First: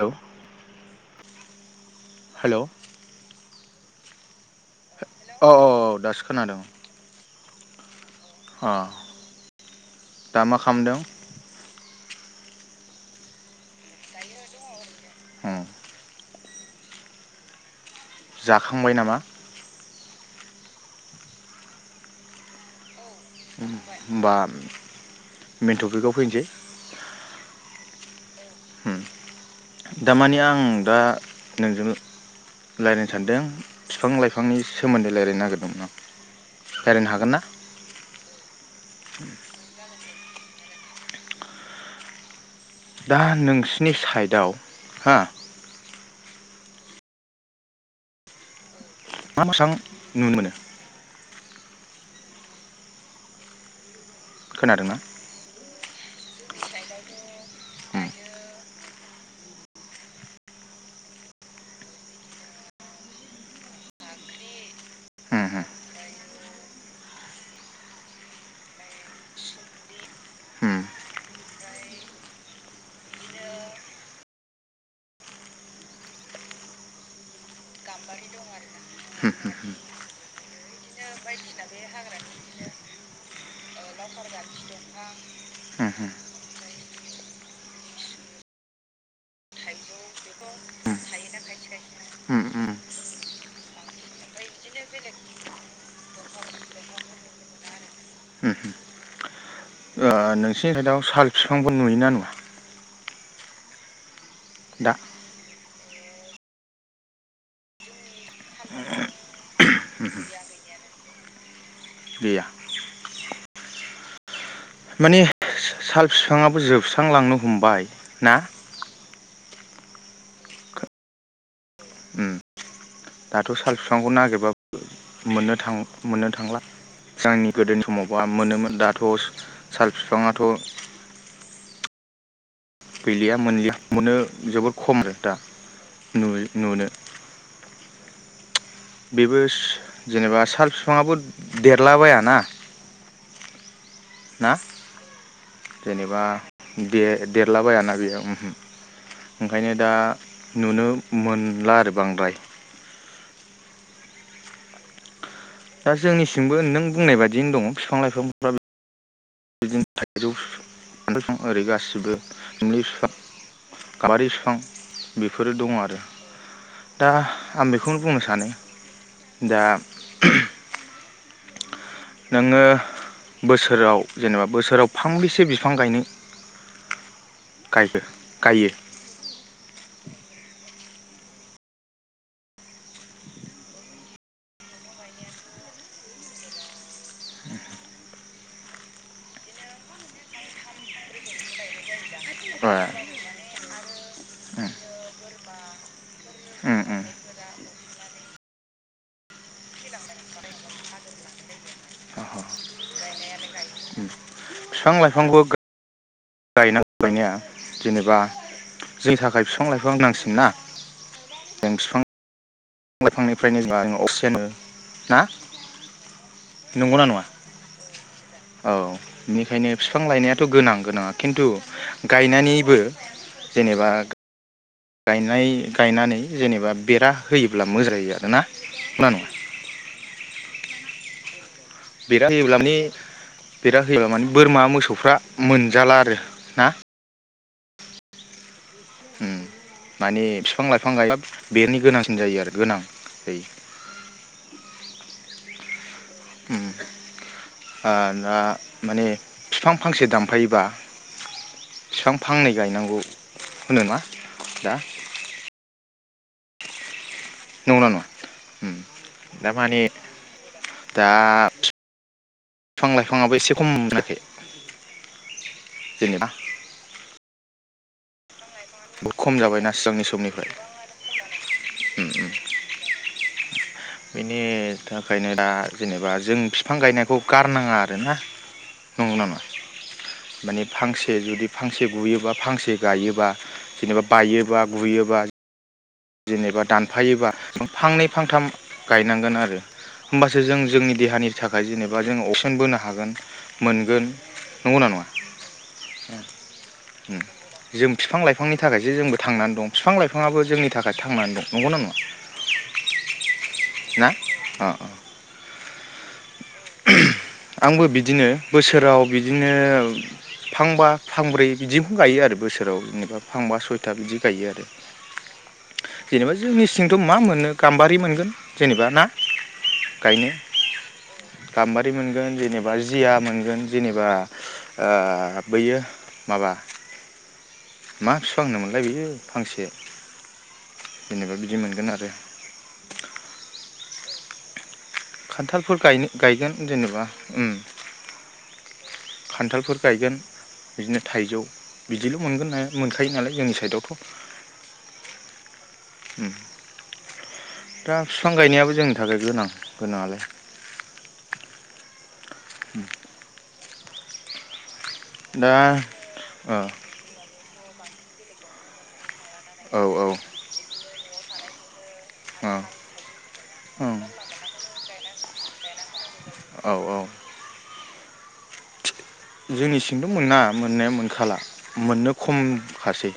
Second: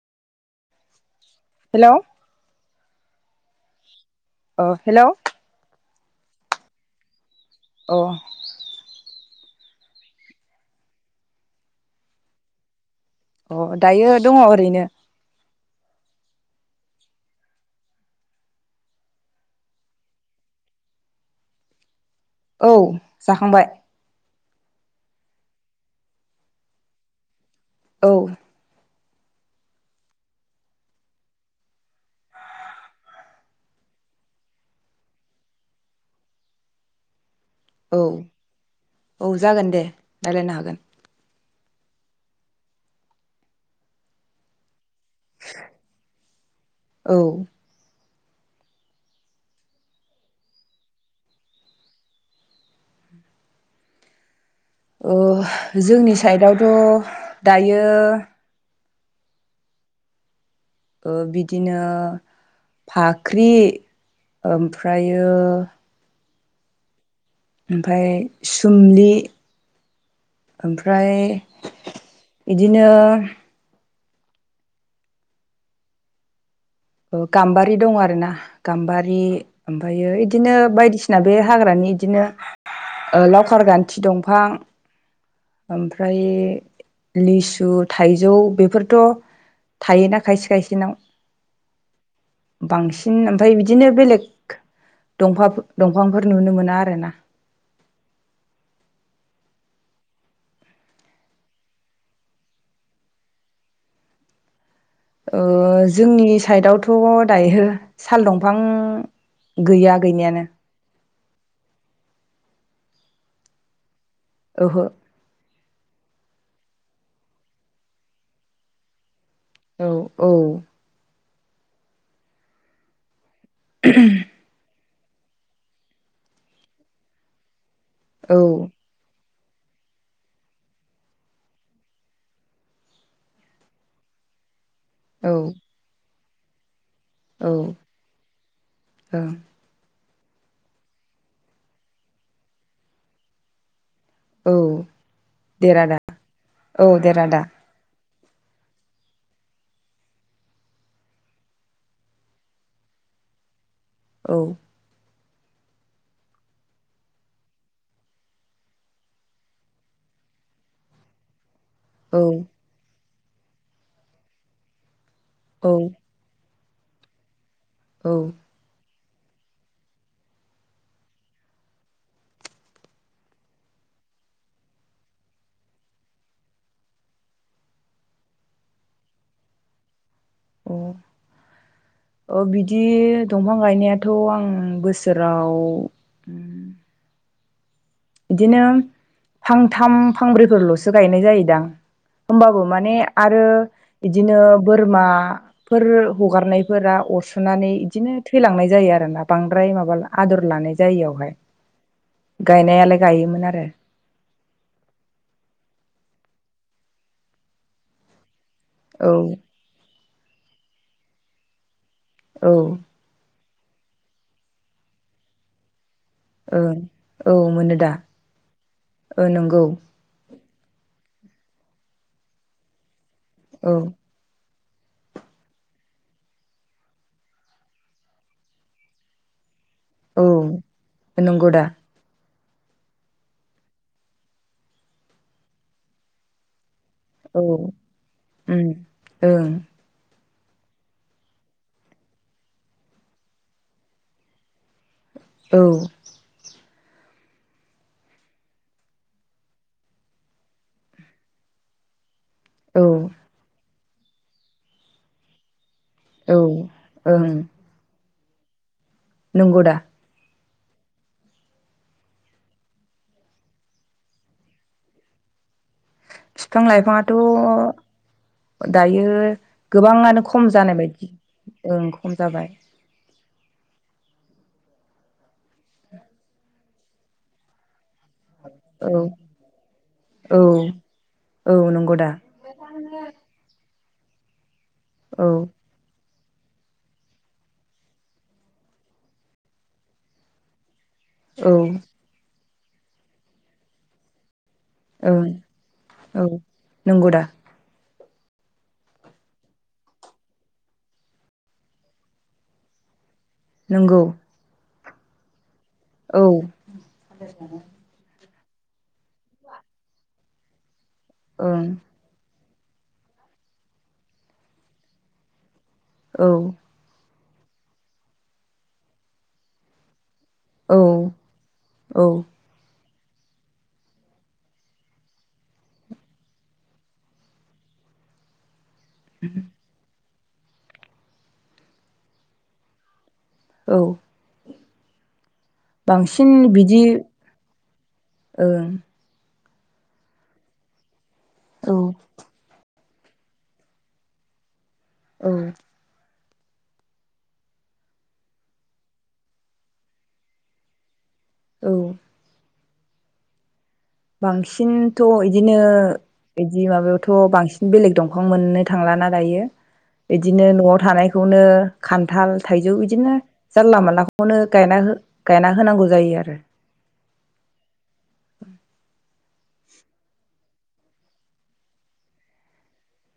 Hello hello [unintelligible] अ hello औ औ औ दासो खोनादों। अ अ दा मा खालामदों? अ दायो दङ ओरैनो। होम जाखांबाय नामा? औ जाखांबाय बाम मेन टपिकाव फैनोसै औ हम तामाने आं दा नोंजों रायलायनो सानदों बिफां लाइफांनि सोमोन्दै रायलायनो नागिरदोंमोन आं रायलायनो हागोन ना? औ औ जागोन दे। रायलायनो हागोन। दा नोंसिनि साइदआव हा औ मा [unintelligible] नुनो मोनो? खोनादोंना ओ जोंनि सि साइदआवथ' दायो उम ओ बिदिनो फाख्रि ओमफ्रायो ओमफ्राय सुमलि उम ओमफ्राय इदिनो ओ गाम्बारि दं आरोना गाम्बारि ओमफायो इदिनो बायदिसिना बे हाग्रानि इदिनो ओ लावखार गान्थि दंफां उम ओमफ्राय लिसु थाइजौ बेफोरथ' थायोना खायसे खायसेनाव। उम बांसिन ओमफाय बिदिनो बेलेग दंफां दंफांफोर नुनो मोना आरो ना। उम ओ नोंसिनि सायेदायाव साल फिफांफोर नुयोना नुया? दा ओ जोंनि सायेदआवथ' दायो साल दंफां गैया गैनायानो। गैया ओहो माने साल फिफांआबो जोबस्रांलांनो हमबाय ना? औ औ उम दाथ' साल फिफांखौ नागिरबाब मोननो थां मोननो थांला जोंनि गोदोनि मौबा मोनोमोन औ दाथ'स साल बिफांआथ गैलिया मोनलिया मोननो जोबोद खम रेटआ नुयो नुनो औ बेबोस जेनेबा साल फिफाङाबो देरलाबायाना। ना औ देर आदा जेनेबा औ देर आदा देरलाबायाना बेयावम उम ओंखायनो दा नुनो मोनला आरो बांद्राय औ दा जोंनिसिमबो नों बुंनाय बायिनो दङ बिफां लाइफांफ्रा बि [unintelligible] ओरै गासिबो औ सोमलि फिफां गाबारि फिफां बेफोरो औ दं आरो दा आं बेखौनो औ बुंनो सानो दा नोंङो बोसोराव जेनेबा बोसोराव फांबेसे बिफां गायनो गायखो गायो अ अ बिदि दंफां गायनायाथ' आं बोसोराव बिदिनो फांथाम फांब्रैफोरल'सो गायनाय जायोदां होमबाबो ओ माने आरो बिदिनो उम बोरमाफोर उम हगारनायफोरा अरस'नानै इदिनो थैलांनाय जायो आरोना बांद्राय माबा आदर लानाय जाययावहाय उम गायनायालाय गायोमोन आरो फिफां लाइफांबो गा गायनां गायनाया जेनेबा औ जोंनि थाखाय बिफां लाइफां गोनांसि सिना जों फिफां औ फ्रायनो जों लानाय अक्सिजेनो मोनो ना ओ नंगौना नङा औ मोनो दा ओ नंगौ थ' गोनां गोनांङा खिन्थु गायनानैबो औ जेनेबा गायनाय गायनानै जेनेबा बेरा होयोब्ला मोजां जायो आरोना नंगौना नंङा औ नोंगौदा बेरा होयोब्ला माने बेरा होयोब्ला माने बोरमा मोसौफ्रा मोनजाला आरो ना औ उम उम ओं माने फिफां लाइफां गायब्ला बेनि गोनांसिन जायो आरो गोनां जायो औ उम ओ आ दा माने फिफां फांसे दानफायोबा फिफां फांनै औ गायनांगौ होनोना दा औ ओं नंगौना नङा उम दा माने दा फि फां लाइफांङाबो एसे खम मोनाखै फिफां लाइफांङाथ' दायो बहुद खम जाबायना सिगांनि गोबांङानो समनिफ्राय खम जानाय बायदि ओं उम खम उम जाबाय। बेनि थाखायनो दा जेनेबा जों फिफां गायनायखौ गारनांङा। आरोना औ नंगौना नंङा औ माने फांसे जुदि औ फांसे नंगौ दा गुयोबा फांसे गायोबा जेनेबा बायो बा गुयोबा। औ जेनेबा दानफायोबा फांनै फांथाम गायनांगोन आरो होमबासो जों जोंनि देहानि औ थाखाय जेनेबा जों क्सिजेन बोनो हागोन मोनगोन। नंगौना नङा औ औ नंगौ उम दा। जों बिफां लाइफांनि थाखायसो जोंबो थांनानै दं बिफां लाइफाङाबो जोंनि थाखाय थांनानै दं नंगौना नङा। नंगौ ना अ अ। औ। आंबो बिदिनो बोसोराव बिदिनो फांबा फांब्रै ओं बिदिखौ गायो आरो बोसो बोसोराव जेनेबा फांबा सयथा बिदि गायो आरो। औ जेनेबा जोंनि सिंथ' मा मोनो नो गाम्बारि मोनगोन जेनेबा ना। गायनो औ गामबा रि औ मोनगोन जेनेबा जिया मोनगोन जेनेबा ओ बैयो माबा। मा बिफां होनोमोन। लाय बियो फांसे। जेनेबा बिदि मोनगोन आरो। औ। खान्थालफोर बांसिन गायगोन बिदि जेनेबा उम। ओं खान्थालफोर गायगोन बिदिनो थाइजौ औ बिदिल' मोनगोन। मोनखायो नालाय जोंनि साइदआवथ'। औ। उम दा बिफां गायनायाबो जोंनि थाखाय गोनां गोनाङालाय। औ। होम बांसिन। थ' दा बिदिनो ओ बिदि माबायावथ' बांसिन। बेलेग दंफां मोननो थांलाना। औ बिदिनो न'आव थानाय। बेखौनो। खान्थाल औ थाइजौ बिदिनो जानला ओं मोनलाखौनो गायना गायना होनांगौ जायो आरो। औ जोंनि थिंथ' मोना मोननाया मोनखाला मोननो खमखासै।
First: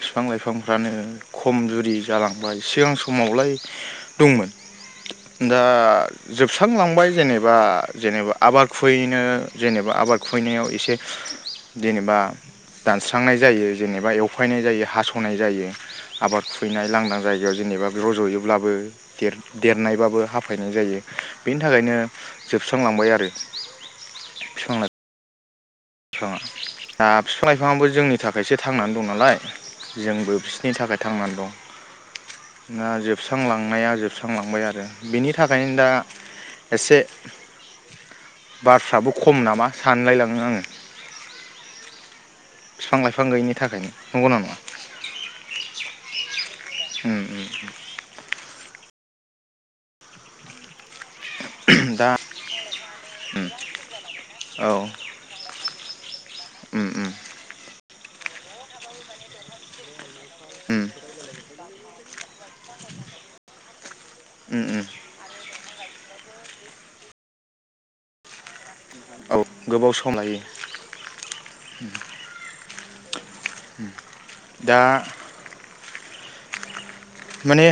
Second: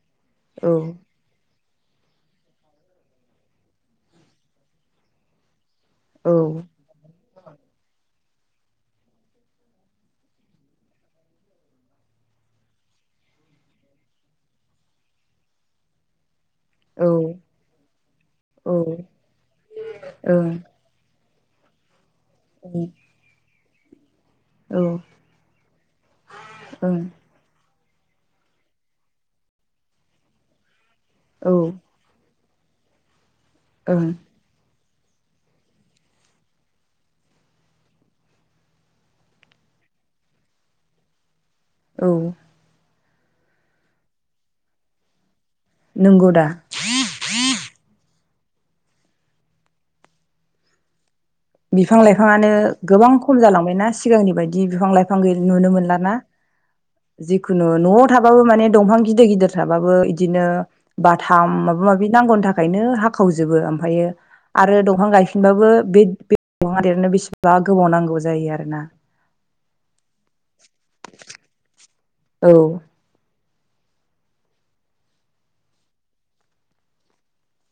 बिफां औ लाइफांफ्रानो खम जु। जालांबाय सिगां समावलाय दंमोन। दा औ जोबस्रांलांबाय जेनेबा। जेनेबा आबाद खुयैनो जेनेबा आबाद। खुबैनायाव एसे जेनेबा दानस्रांनाय जायो जेनेबा एवफायनाय जायो हास'नाय जायो आबाद खु फैनाय औ लांदां जायगायाव जेनेबा रज'योब्लाबो औ दे देरनायबाबो ओं हाफायनाय जायो। बेनि थाखायनो। जोबस्रांलांबाय आरो। औ बिफांङा ओ ओं फिफां बिफाङाबो जोंनि थाखायसो थांनानै दं नालाय जोंबो बिसोरनि थाखाय- थांनानै औ दं। ना जो जोबस्रांलांनाया ओं जोबस्रांलांबाय आरो। बिनि थाखायनो दा एसे बारफ्राबो खम नामा सानलायलाङो आङो। औ। बिफां लाइफां गैयिनि थाखायनो नंगौना नङा? नंगौ दा उम उम। उम बिफां दा लाइफाङानो गोबां खम उम जालांबायना सिगांनि बायदि औ बिफां लाइफां गैय नुनो मोनला। ना। उम उम जिखुनु न' थाबाबो माने दंफां गिद गिदिर थाबाबो। बिदिनो उम बाथाम माबा माबि। नांगौ थाखाय। नो हावजोबो ओमफायो उम उम आरो दंफां गायफिनबाबो बे बे। नादेरनो बेसेबा गोबाव नांगौ जायो आरो ना? औ गोबाव सम [unintelligible] लायो औ दा माने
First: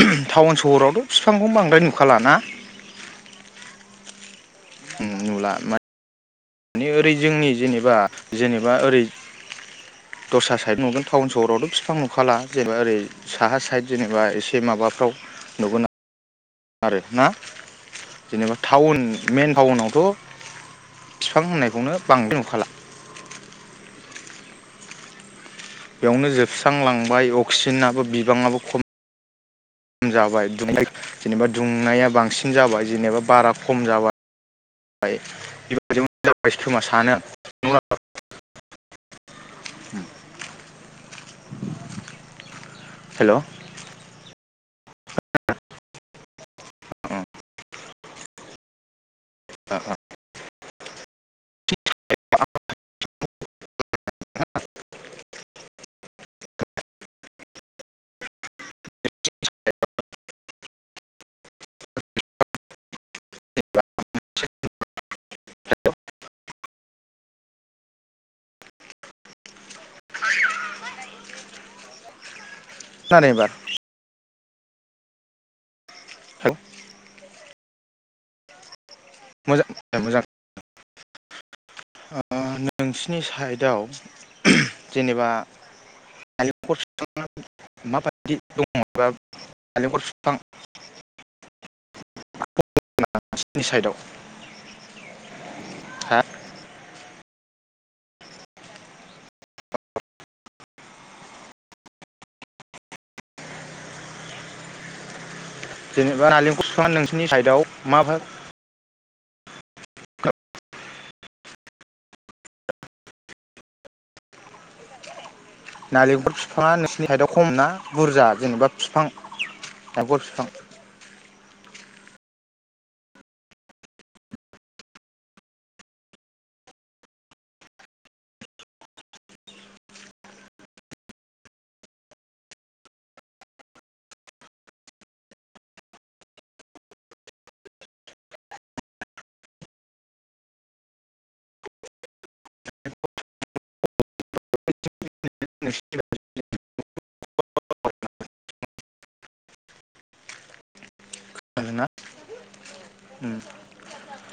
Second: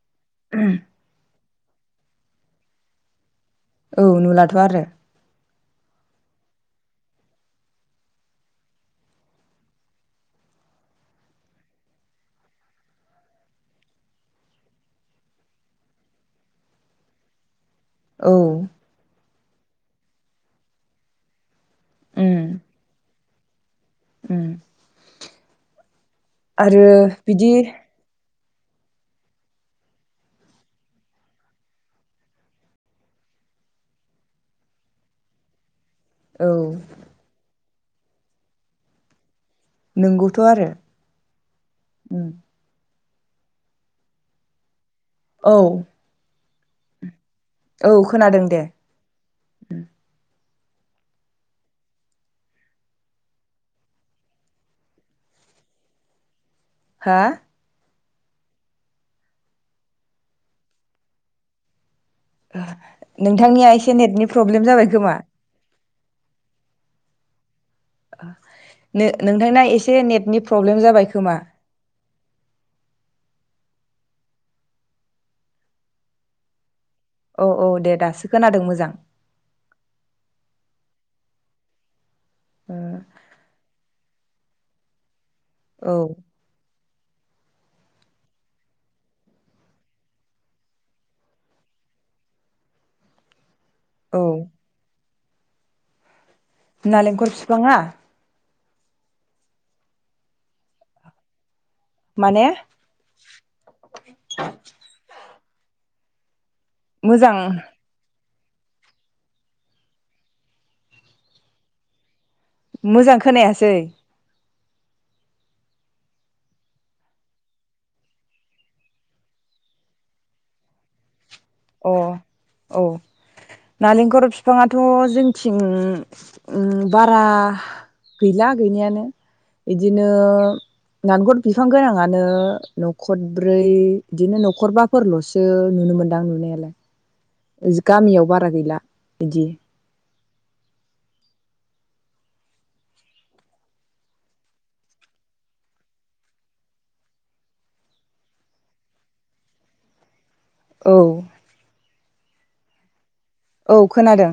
टाउन सहरावथ' फिफांखौ बां बांद्राय नुखा लाना? औ नुलाथ' आरो? नुला मे ओरै जोंनि जेनेबा जेनेबा ओरै दस्रा साइद नुगोन टाउन सहरावथ' बिफां नुखाला जेनेबा ओरै साहा साइद जेनेबा एसे माबाफ्राव नुगोन आरो आरो ना औ जेनेबा थटाउन मेन टाउनावथ' फिफां होननाय बेखौनो बांद्राय उम नुखाला उम बेयावनो आरो जोबस्रांलांबाय बिदि अक्सिजेनाबो बिबाङाबो ख खम जाबाय दनाय जेनेबा दुंनाया बांसिन जाबाय जेनेबा बारा खम जाबाय जों जाबाय औ खोमा सानो [inaudible] नोंगौथ' आरो ओ हेलौ औ औ खोनादों दे [unintelligible] [inaudible] हा? [unintelligible] [unintelligible] नोंथांनिया एसे नेटनि प्रब्लेम जाबाय खोमा नों नोंथांना एसे नेटनि प्रब्लेम जाबाय खोमा? खोनादों एबार औ औ औ दे दासो खोनादों मोजां मोजां मोजां ओ नोंसिनि साइडआव जेनेबा औ [unintelligible] माबायदि दङबा नालेंखर बिफां [unintelligible] नि साइदआव औ नालेंखर बिफाङा माने जेनबा आलि बिफांया नोंसोरनि मोजां साइदाव मा मोजां खोनायासै नालेंखल बिफाङा नोंसिनि साइदआव खम ना बुरजा जेनेबा बिफां नालेंखल बिफां अ औ नालेंखर बिफाङाथ' जोंथिं उम बारा गैया-गैनायानो बिदिनो नालेंखर बिफां गोनाङानो न'खरब्रै बिदिनो न'खरबाफोरलसो नुनो मोन दां लुनायालाय जो गामियाव बारा गैला बिदि [unintelligible] [unintelligible] औ गोना औ खोनादों।